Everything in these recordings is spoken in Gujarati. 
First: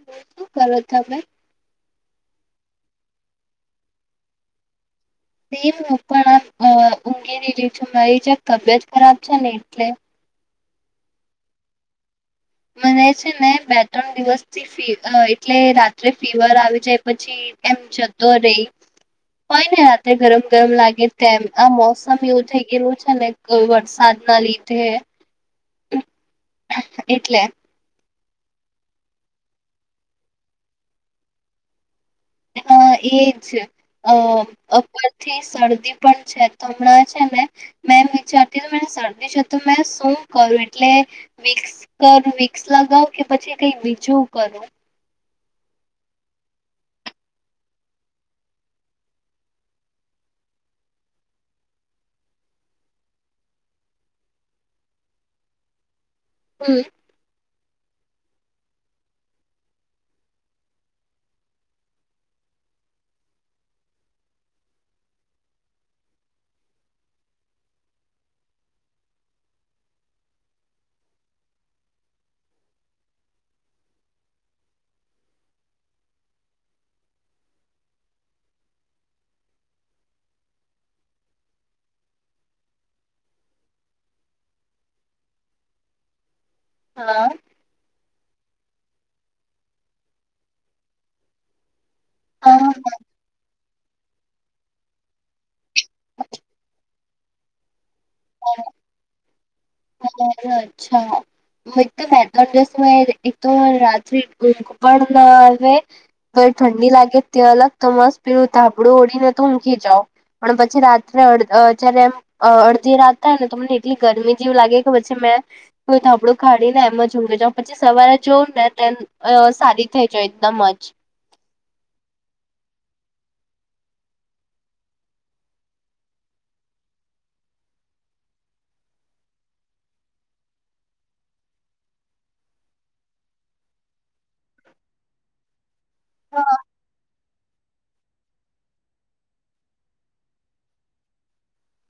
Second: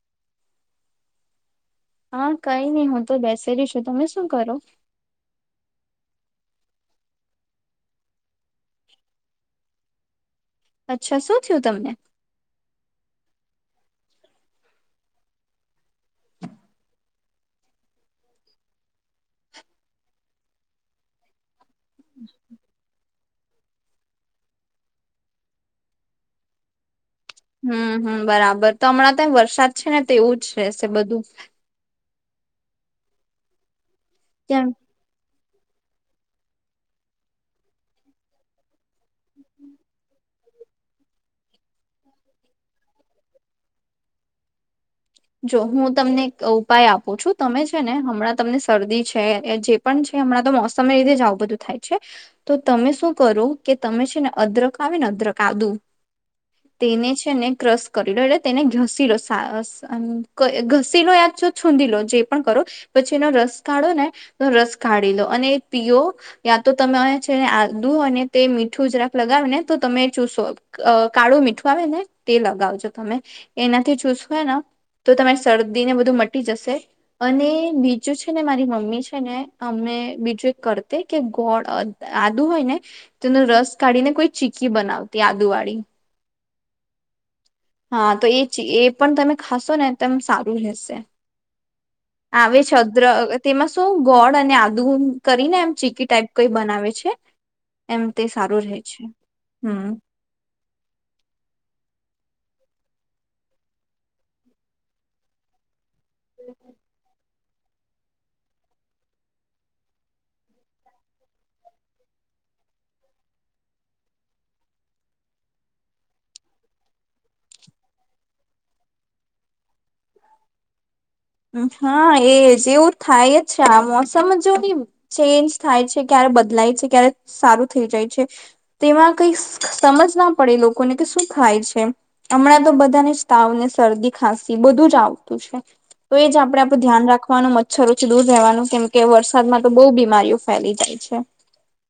[unintelligible] હા કઈ નઈ હું તો બેસેલી છું, તમે શું કરો? બેન હું પણ આ ઊઘેરીલી છું, મારી જેરા તબિયત ખરાબ છે ને એટલે અચ્છા શું થયું તમને? મને છે ને બે ત્રણ દિવસ થી ફીવ‌ અ એટલે રાત્રે ફીવર આવી જાય પછી ફી એમ જતો રહી, હોય ને રાતે ગરમ ગરમ લાગે તેમ, આ મોસમ એવું થઈ ગયેલું છે, ને કોઇ વરસાદ ના લીધે. એટલે. હમ્મ હમ્મ બરાબર, તો હમણાં ત્યાં વરસાદ છે ને, તેવું જ રહેશે બધું. અ એજ અ કેમ અપ થી શરદી પણ છે, તો હમણાં છે ને મે એમ વીચારતી હોય, મને શરદી છે તો મેં શું કરું? એટલે વીક્સ કર વીક્સ લગાવ કે, પછી કઈ બીજું કરું? જો હું તમને એક ઉપાય આપું છું, તમે છે ને હમણાં તમને શરદી છે, એ જે પણ છે, હમણાં તો મોસમ એ લીધેજ આવું બધું થાય છે. તો તમે શું કરો કે તમે છે, ને અદરક આવે ને અદરક આદુ હમ્મ તેને છે ને ક્રશ કરી લો, એટલે તેને ઘસી લો સાઅસ અ ક ઘસી લો યા છુ છોદી લો, જે પણ કરો પછી એનો રસ કાઢો ને તો રસ કાઢી લો, અને એ પીયો યાં તો તમે છેને આદુ અને તે મીઠું જરાક લગાવી ને તો તમે ચૂશો. અ કાળું મીઠું આવે ને તે લગાવજો તમે, એનાથી ચૂસવા નો તો તમારી શરદી ને બધું મટી જશે. અને બીજું છે, ને મારી મમ્મી છે ને અમે બીજું એક કરતે કે ગોળ અ આદુ હોય ને તેનો રસ કાઢી ને કોઈ ચીકી બનાવતી આદુ વાળી. હા. હા તો એ ચી એ પણ તમે ખાશો ને એદમ સારું રહેેશે. આવે હા છે અદર તેમાં શુ તો ગોળ અને આદુ એમ કરીને એમ ચીકી ટાઈપ કોઈ બનાવે છે. એમ તે સારું રહે છે, હમ્મ અચ્છા એક તો બે ત્રણ દિવસ થી [unintelligible] તો રાત્રિ ઊંઘ પણ ના આવે. તો ઠંડી લાગે અલગ તો મસ્ત પીડું તાપડું ઓળી ને તો મૂકી જાવ. પણ પછી રાત્રે અડ અત્યારે એમ અડધી રાત થાય ને તો મને એટલી ગરમી- - જેવું લાગે કે પછી મેં કોઈ થાબડું કાઢી ને એમ ઊંઘી જવ પછી સવારે જોઉ ને અ સારી થઈ જવ એકદમ જ. હા એ જેવું થાય જ આ મોસમ જો ચેન્જ થાય છે ક્યારે બદલાય છે ક્યારે સારું થઈ જાય છે તેમાં કઈ સમજ ના પડે લોકોને કે શું થાય છે. હમણાં તો બધાની જ તાવ ને શરદી ખાંસી બધું જ આવતું છે. તો એ જ હા આપડેડું ધ્યાન રાખવાનું મચ્છરોથી દૂર રહેવાનું કેમ કે વરસાદમાં તો બહુ બીમારીઓ ફેલી જાય છે.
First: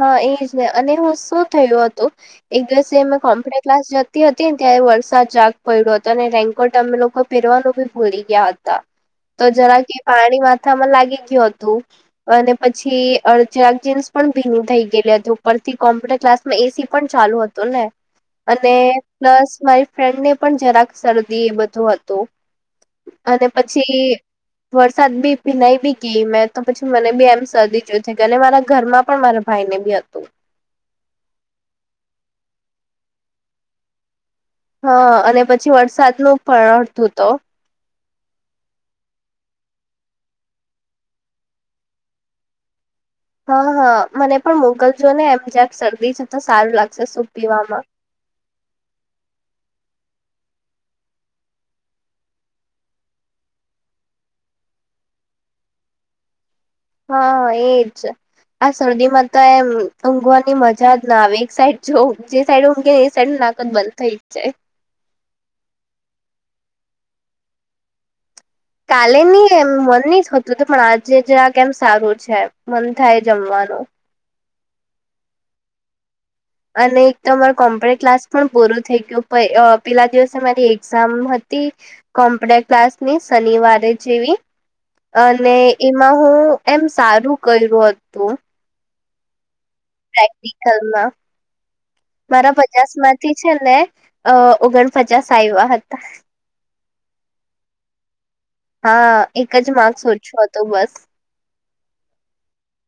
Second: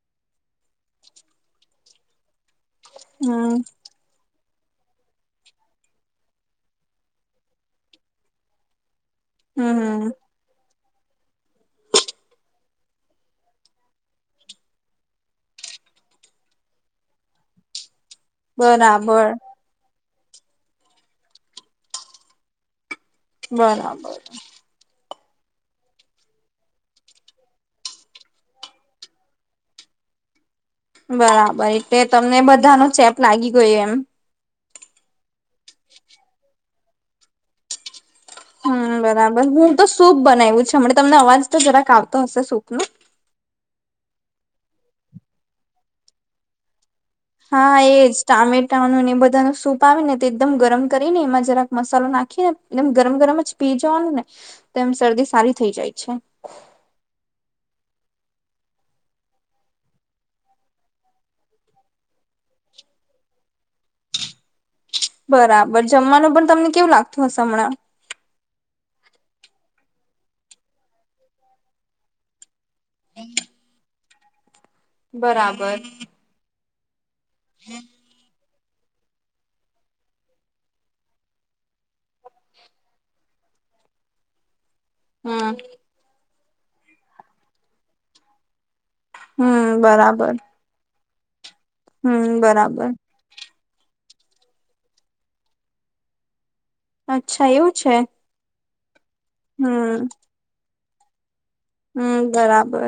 હા એ જ ને અને હું શું થયું હતું એક દિવસેમે હમ કોમ્પ્યુટર ક્લાસ જ હતી ને ત્યારે વરસાદ જાગ પડ્યો હતો અને રેન્કોર્ટ અમે લોકો પેરવાનું બી ભૂલી ગયા હતા. તો જરા કે હમ પાણીમાં થા લાગી ગયું હતું અને પછી અચરાગ જીન્સ પણ ભીન થઈ ગયલ હતું ઉપથી કોમ્પ્યુટર ક્લાસ માં એસી પણ ચાલુ હતું ને અને બરાબર પ્લસ મારી ફ્રેન્ડને પણ જરાક શરદી એ બધું હતું. અને પછી બરાબર વરસાદ બી ભીનાઈ બી ગઈ મેં તો પછી મને બી એમ શરદી જોઈ થ ગ અને મારા ઘરમાં પણ મારા ભાઈ ને બી હતું. બરાબર એટલે તમને બધા ન ચેપ લાગી ગયો એમ હા અને પછી વરસાદ નું પણતું તો હમ બરાબર હું તો સૂપ બનાવું છે હમના તમને અવાજ તો જરાક આવતો હશે સૂપ નો હા હા મને પણ મોગલ જો ને એમ જ્યાક શરદી છે તો સારું લાગશે સૂ હા એજ. ટામેટાનું ને એ બધા ન સૂપ આવે ને તો એકદમ ગરમ કરીને એમાં જરાક મસાલો નાખી ને એમ ગરમ ગરમ જ પી જવાનું ને તો એમ શરદી સારી થઇ જાય છે. હા એજ આ શરદી માં તો એમ ઊંઘવાની મજા જ ના આવે એક સાઈડ જો જે સાઈડ ઊંઘને એ સાઈડ નાક બંધ થઈ જ જાય. બરાબર જમવાનું પણ તમને કેવું લાગતું હશે હમણાં કાલે નની એમ મન નહ થતું હતું પણ આજે જ આ કેમ સારું છે. મન થાય જમવાનું. બરાબર અને એક તો અમારો કોમ્પ્યુટર ક્લાસ પણ પૂરું થઈ ગયું પેલા દિવસે મારી એક્ઝામ હતી કોમ્પ્યુટ ક્લાસની શનિવારે જેવી અને હમ્મ. એમાં હું એમ સારું કર્યું હતું. હમ બરાબર ક હમ્મ મારા બરાબર પચાસમાં થી છેને અ ઓગણપચાસ આવ્યા હતા. અચ્છા એવું છે હા એક જ માર્કસ હમ્મ. ઓછો હતો બસ. હમ બરાબર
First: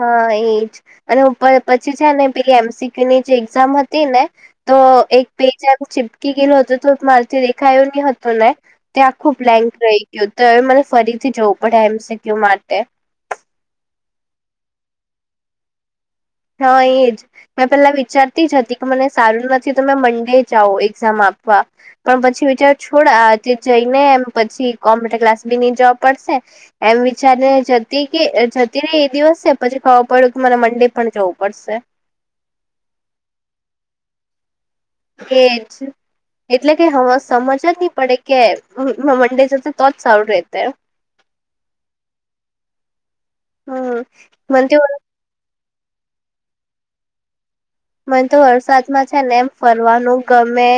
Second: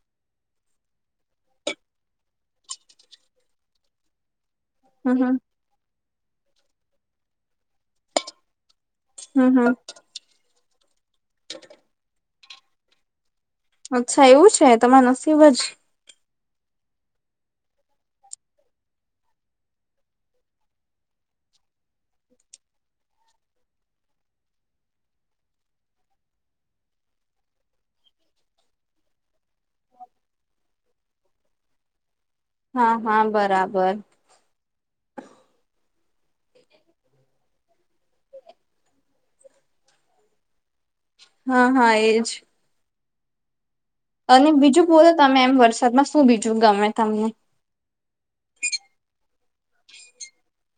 હા એ જ અને ઉપર પછી છે ને પેલી એમસીક્યુ ની જે એક્ઝામ હતી ને તો હમ્મ એક હમ્મ પેજ ચીપકી ગયેલુ હતુ તો મારેથી દેખાયો નહી હતો ને ત્યાં આખું હમ્મ બ્લેન્ક હમ્મ રહી ગયું તો હવે મને ફરીથી જવું પડે એમ સીકયુ માટે. અચ્છા એવું છે તમાર નસીબ જ. હા એ જ. મેં પેલા વિચારતી જ હતી કે મને સારું નથી તમે મંડે જાઉ એક્ઝામ આપવા પણ પછી વિચારો છોડ તે જઈને એમ પછી કોમ્પ્યુટર ક્લાસ બી ની જોવા પડશે એમ વિચારને જતી કે જતી ને એ દિવસ છે પછી ખબર પડ્યું કે મારે મંડે પણ જવું પડશે. હા હા બરાબર. એજ. એટલે કે હ સમજ જ નહી પડે કે મંડે જતો તો જ સારું રતે. હા હા એજ. હા. અને બીજું બોલો તમે એમ વરસાદમાં શું બીજું ગમે તમને. મને તો વરસાદમાં છે ને એમ ફરવાનું ગમે.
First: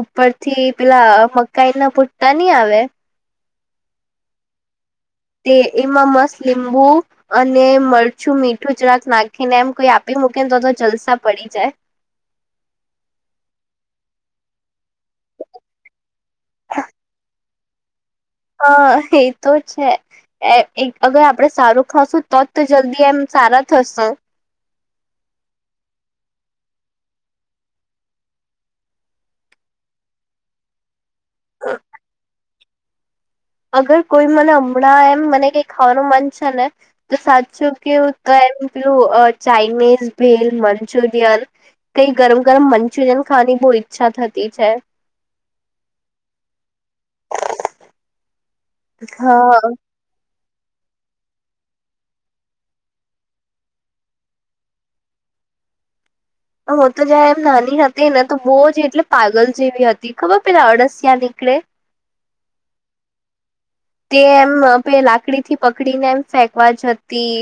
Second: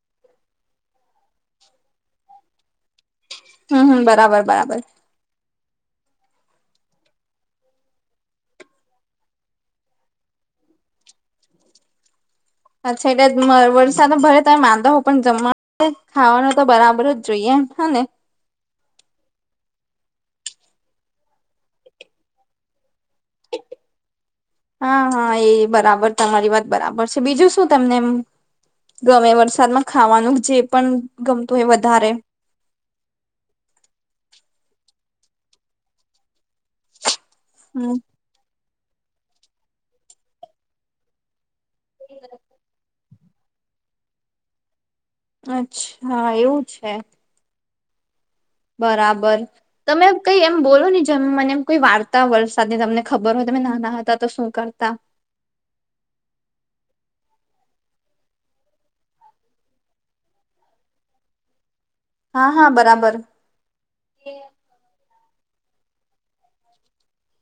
ઉપરથી પેલા મકાઈ ના પૂટતા નઈ આવે. હમ હમ બરાબર બરાબર. તે એમાં મસ્ત લીંબુ. અને મરચું મીઠું જરાક નાખીને એમ કોઈ આપી મૂકે ને તો તો જલસા પડી જાય. અચ્છા એટલે અ વરસાદ ભરે તમે માદો હો પણ જમવા. ખાવાનું તો બરાબર જ જોઈએ એમ હ ને. હા એ તો છે. એ એક અગર આપડે સારું ખાશું તો જ તો જલ્દી એમ સારા થશું. હા હા એ બરાબર તમારી વાત બરાબર છે બીજું શું તમને એમ. ગમે વરસાદમાં ખાવાનું જે પણ ગમતું હો વધારે. અગર કોઈ મને હમણાં એમ મને કઈ ખાવાનું મન છે ને તો સાચું હમ કેવું. તો એમ પીલુ અ ચાઈનીઝ ભેલ મંચુરિયન કઈ ગરમ ગરમ મન. મનચુર્યન ખાવાની બહુ ઈચ્છા થતી છે. અચ્છા એવું છે. બરાબર. હા તમે કઈ એમ બોલો ને જેમ મને એમ કોઈ વાર્તા વરસાદની તમને ખબર હોય તમે નાના હતા તો શું કરતા. હું તો જં એમ નાની હતી ને તો બહુ જ એટલે પાગલ જેવી હતી ખબર પેલા અડસિયા નીકળે. હા હા બરાબર. તે એમ બે લાકડીથી પકડીને એમ ફેંકવા જતી.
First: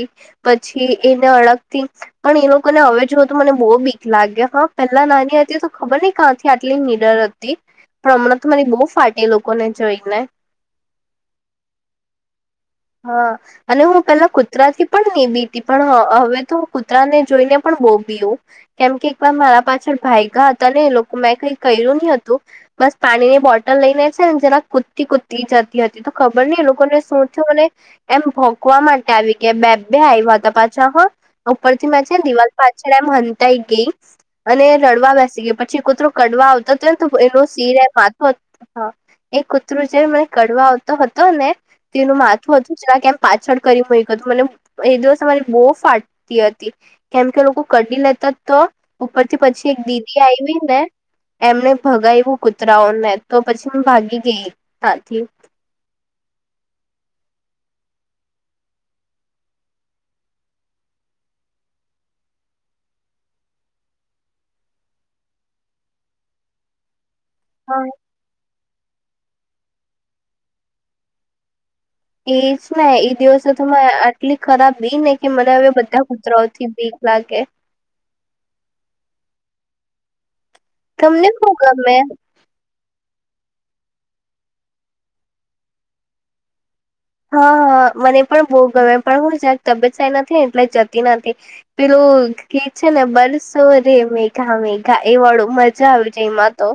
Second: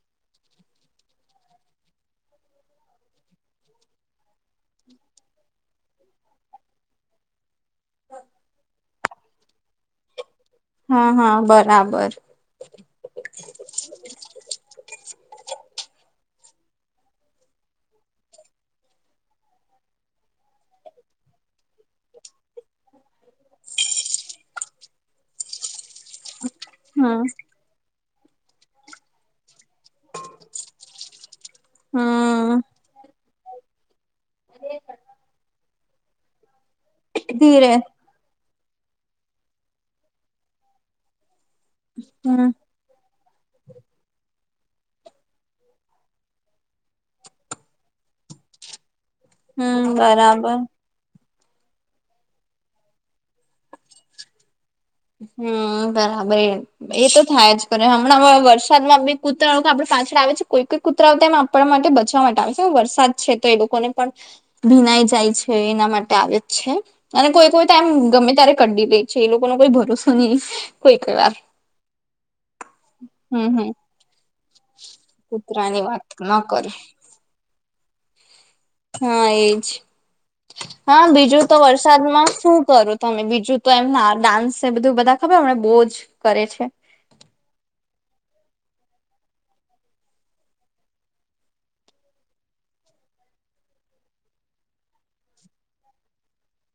પછી એને અડગથી. પણ એ લોકોને હવે જુઓ તો મને બહુ બીક લાગે હા પેલા નાની હતી તો ખબર નઈ. કાથી આટલી નિડર હતી પણ હમણાં તો મરી બહુ ફાટે લોકોને જોઈ ને. હા હા બરાબર. હા. અને હું પેલા કૂતરા થી પણ ની બીતી પણ હ હવે તો કૂતરાને જોઈને પણ બો બીઉ. કેમ કે એક વાર મારા પાછળ ભાઈગા હતા ને એ લોકો મેં કઈ કર્યું નહી હતું. બસ પાણી ની બોટલ લઈને છે ને જેના કૂદતી કૂદતી જતી હતી તો. ખબર નઈ એ લોકોને હમ શું થયું અને એમ ભોકવા માટે આવી ગયા કે બે. બે આઇવા હતા પાછા હ ઉપરથી મે છે દિવાલ હમ પાછળ એમ હતાઈ ગઈ. અને રડવા બેસી ગયા પછી કૂતરો કડવા આવતા હતો ને તો એનું ધીરે સિર મા. એ કૂતરું જે મને કડવા આવતો હતો ને તેનું હમ માથું હતું. કેમ પાછળ કરી મ હતું મને એ દિવસરી બહુ ફાટતી હતી. કેમ કે લોકો કઢી લેતા તો ઉપર થી પછી એક હમ દીદી બરાબર આવી ને. એમને ભગાવવું કૂતરાઓ ને તો પછી ભાગી ગઈ ત્યાંથી. હમ બરાબર એ. એ તો થાય જ કરે હમણાં વરસાદ માં બી કૂતરા લોકો આપડે પાછળ આવે છે કોઈ કોઈ. કુતરાવતા એમ આપણ માટે બચવા માટે આવે છે વરસાદ છે તો એ લોકોને પણ ભીનાઈ જાય છે એના માટે આવે છે અને કોઈ. હું હા તેમ ગમે ત્યારે કડી રે છે એ લોકો નું કોઈ ભરોસો નહી કોઈ ક વાર. એજ ને એ દિવસો હમ તો હમ આટલી ખરાબ બી ને કે મને હવે કૂતરાની વાત બધા ન કરે કુતરાઓથી બી. લાગે. હા એજ હા તમને બીજું તો શું ગમે વરસાદમાં શું કરો. તમે બીજું તો એમના ડાન્સે બધું બધા ખબર એમના બો જ કરે છે. હા હા મને પણ બહુ ગમે પણ હું જક તબિયત સાઈ નથી ને એટલે જતી નથી. પેલું કે છે ને બરસો રે મેઘા મેઘા એ વાળો મજા આવી જાય એમાં. તો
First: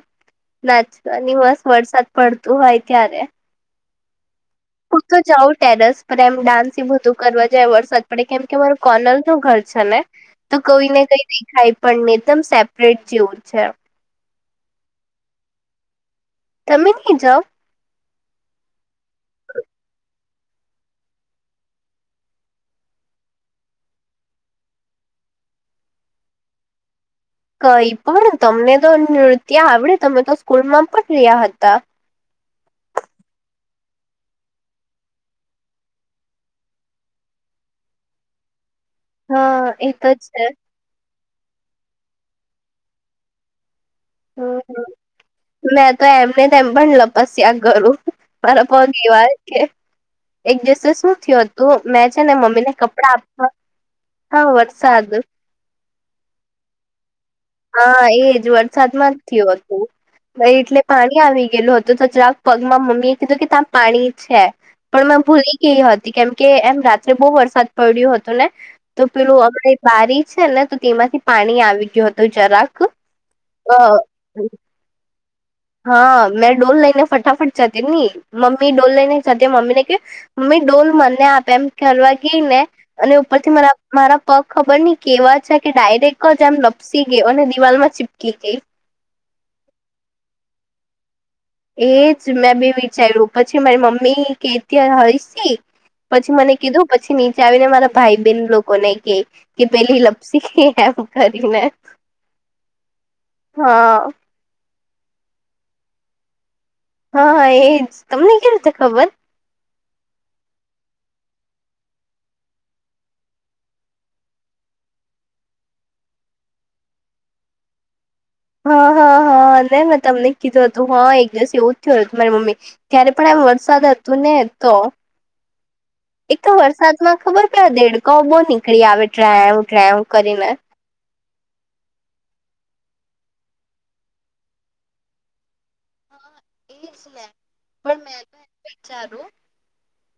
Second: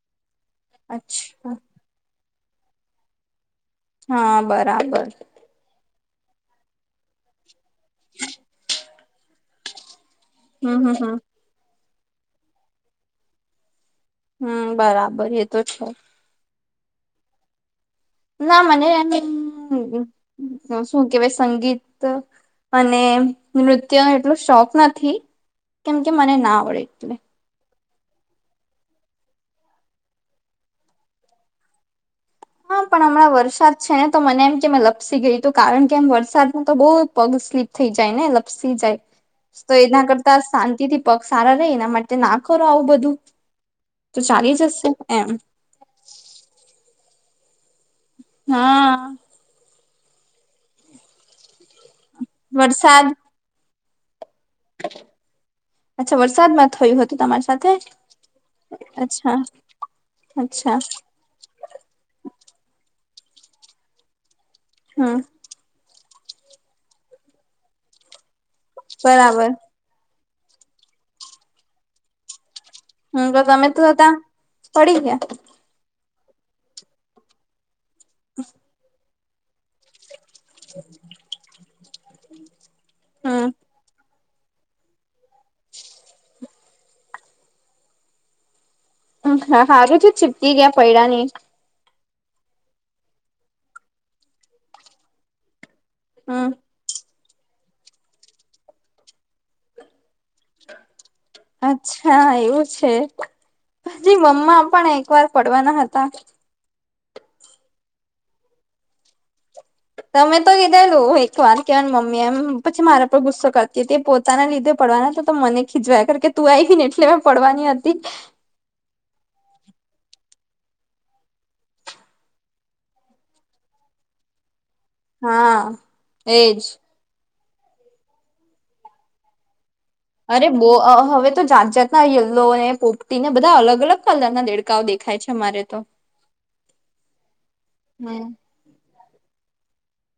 નાચની અચ્છા બસ વરસાદ પડતું હોય ત્યારે હા બા હું તો જાઉ ટેરસ પણ એમ ડાન્સ એ બધું કરવા જાય વરસાદ પડે કેમ કે મારુ કોનલ નું ઘર છે ને. તો હમ કઈ હમ ને હમ કઈ દેખાય પણને એકદમ સેપરેટ જેવું છે. હમ્મ બરાબર એ તો છે. તમે ની જાઓ. ના મને એમ ભી શું કેવાય સંગીત અને નૃત્ય નો એટલો શોખ નથી કેમ કે મને ના આવડે એટલે. કઈ પણ તમને તો નૃત્ય આવડે તમે તો સ્કૂલમાં પણ રહ્યા હતા. હા પણ હમણાં વરસાદ છે ને તો મને એમ કે લપસી ગઈ તો કારણ કે એમ વરસાદ ન તો બહુ પગ સ્લીપ થઈ જાય ને લપસી જાય હા તો એ એના કરતા છે શાંતિથી પગ સારા રે એના માટે ના કરો આવું બધું તો ચાલી હમ. જશે એમ. મેં તો એમને તેમ પણ લપસ્યા કરું મારા પગ હા એવા કે એક દિવસે શું થયું હતું મેં છે ને મમ્મી ને વરસાદ કપડા આપ હ હા વરસાદ અચ્છા વરસાદ માં થયું હતું તમારે હા એજ વરસાદમાં જ થયું હતું અચ્છા એટલે પાણી આવી ગયેલું હતું તો જરાક પગમાં મમ્મી એ કીધું કે ત્યાં પાણી છે પણ હમ મેં ભૂલી કે એ હતી કેમકે એમ રાત્રે બહુ વરસાદ પડ્યો હતો ને તો પેલું બરાબર [unintelligible] બારી છે ને તો તેમાંથી પાણી આવી ગયું હતું જરાક હ તો તમે અ તો તો ત્યાં પડી ગયા. હા મેં ડોલ લઈને ફટાફટ જતી હતી મમ્મી ડોલ લઈને જતી મમ્મી ને કે મમ્મી ડોલ મને આપે એમ કરવારવા ગઈ ને અને ઉપર થી હમ મને મારા પગ ખબર નઈ કેવા છે કે ડાયરેક્ટ જ આમ લપસી ગયો અને દિવાલ માં ચીપકી ગઈ. હા હા હારુ છે ચીપકી ગયા પૈડા નહિ. એજ મેં બે વિચાર્યું પછી મારી મમ્મી કેતી હોયશી પછી હમ મને કીધું પછી નીચે આવીને મારા ભાઈ બહેન લોકોને કે કે પેલી લપ અચ્છા એવું છે. હા પછી મમ્મા પણ એક વાર પડવાના હતા. હા એજ તમને કેવી રીતે ખબર. તમે તો કીધેલું એક વાર કેહેવાય મમ્મી એમ પછી મારા પર ગુસ્સો કરતી તે પોત પોતા ના લીધે પડવાના હતા તો મને ખીજવાય કાર કે તું આવી ને એટલે મેં પડવાની હતી. હા હા હા ને મેં તમને કીધું હતું હા એક દિવસ એવું જ થયું હતું મારી મમ્મી ત્યારે પણ એમ વરસાદ હતું ને તો હા એક તો એજ વરસાદ માં ખબર પેલો દેડકાઓ બહુ નીકળી આવે ટ્રેવ ટ્રેવ અરે કરીને બો હવે તો જાત જાત ના યલો હે પોપટી ને બધા અલગ અલગ કલર ના દેડકાઓ દેખાય છે અમારે તો. એ જ ને પણ મેં હમ તો એ વિચારું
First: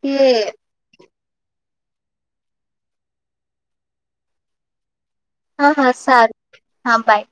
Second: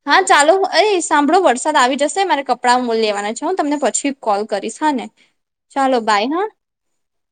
કે હા ચાલો. આઈ સાંભળો વરસાદ આવી જશે મારે કપડાં લેવાના છે હું તમને પછી કોલ કરીશ હા ને. હા હા ચાલો બાય હા સારું હા બાય.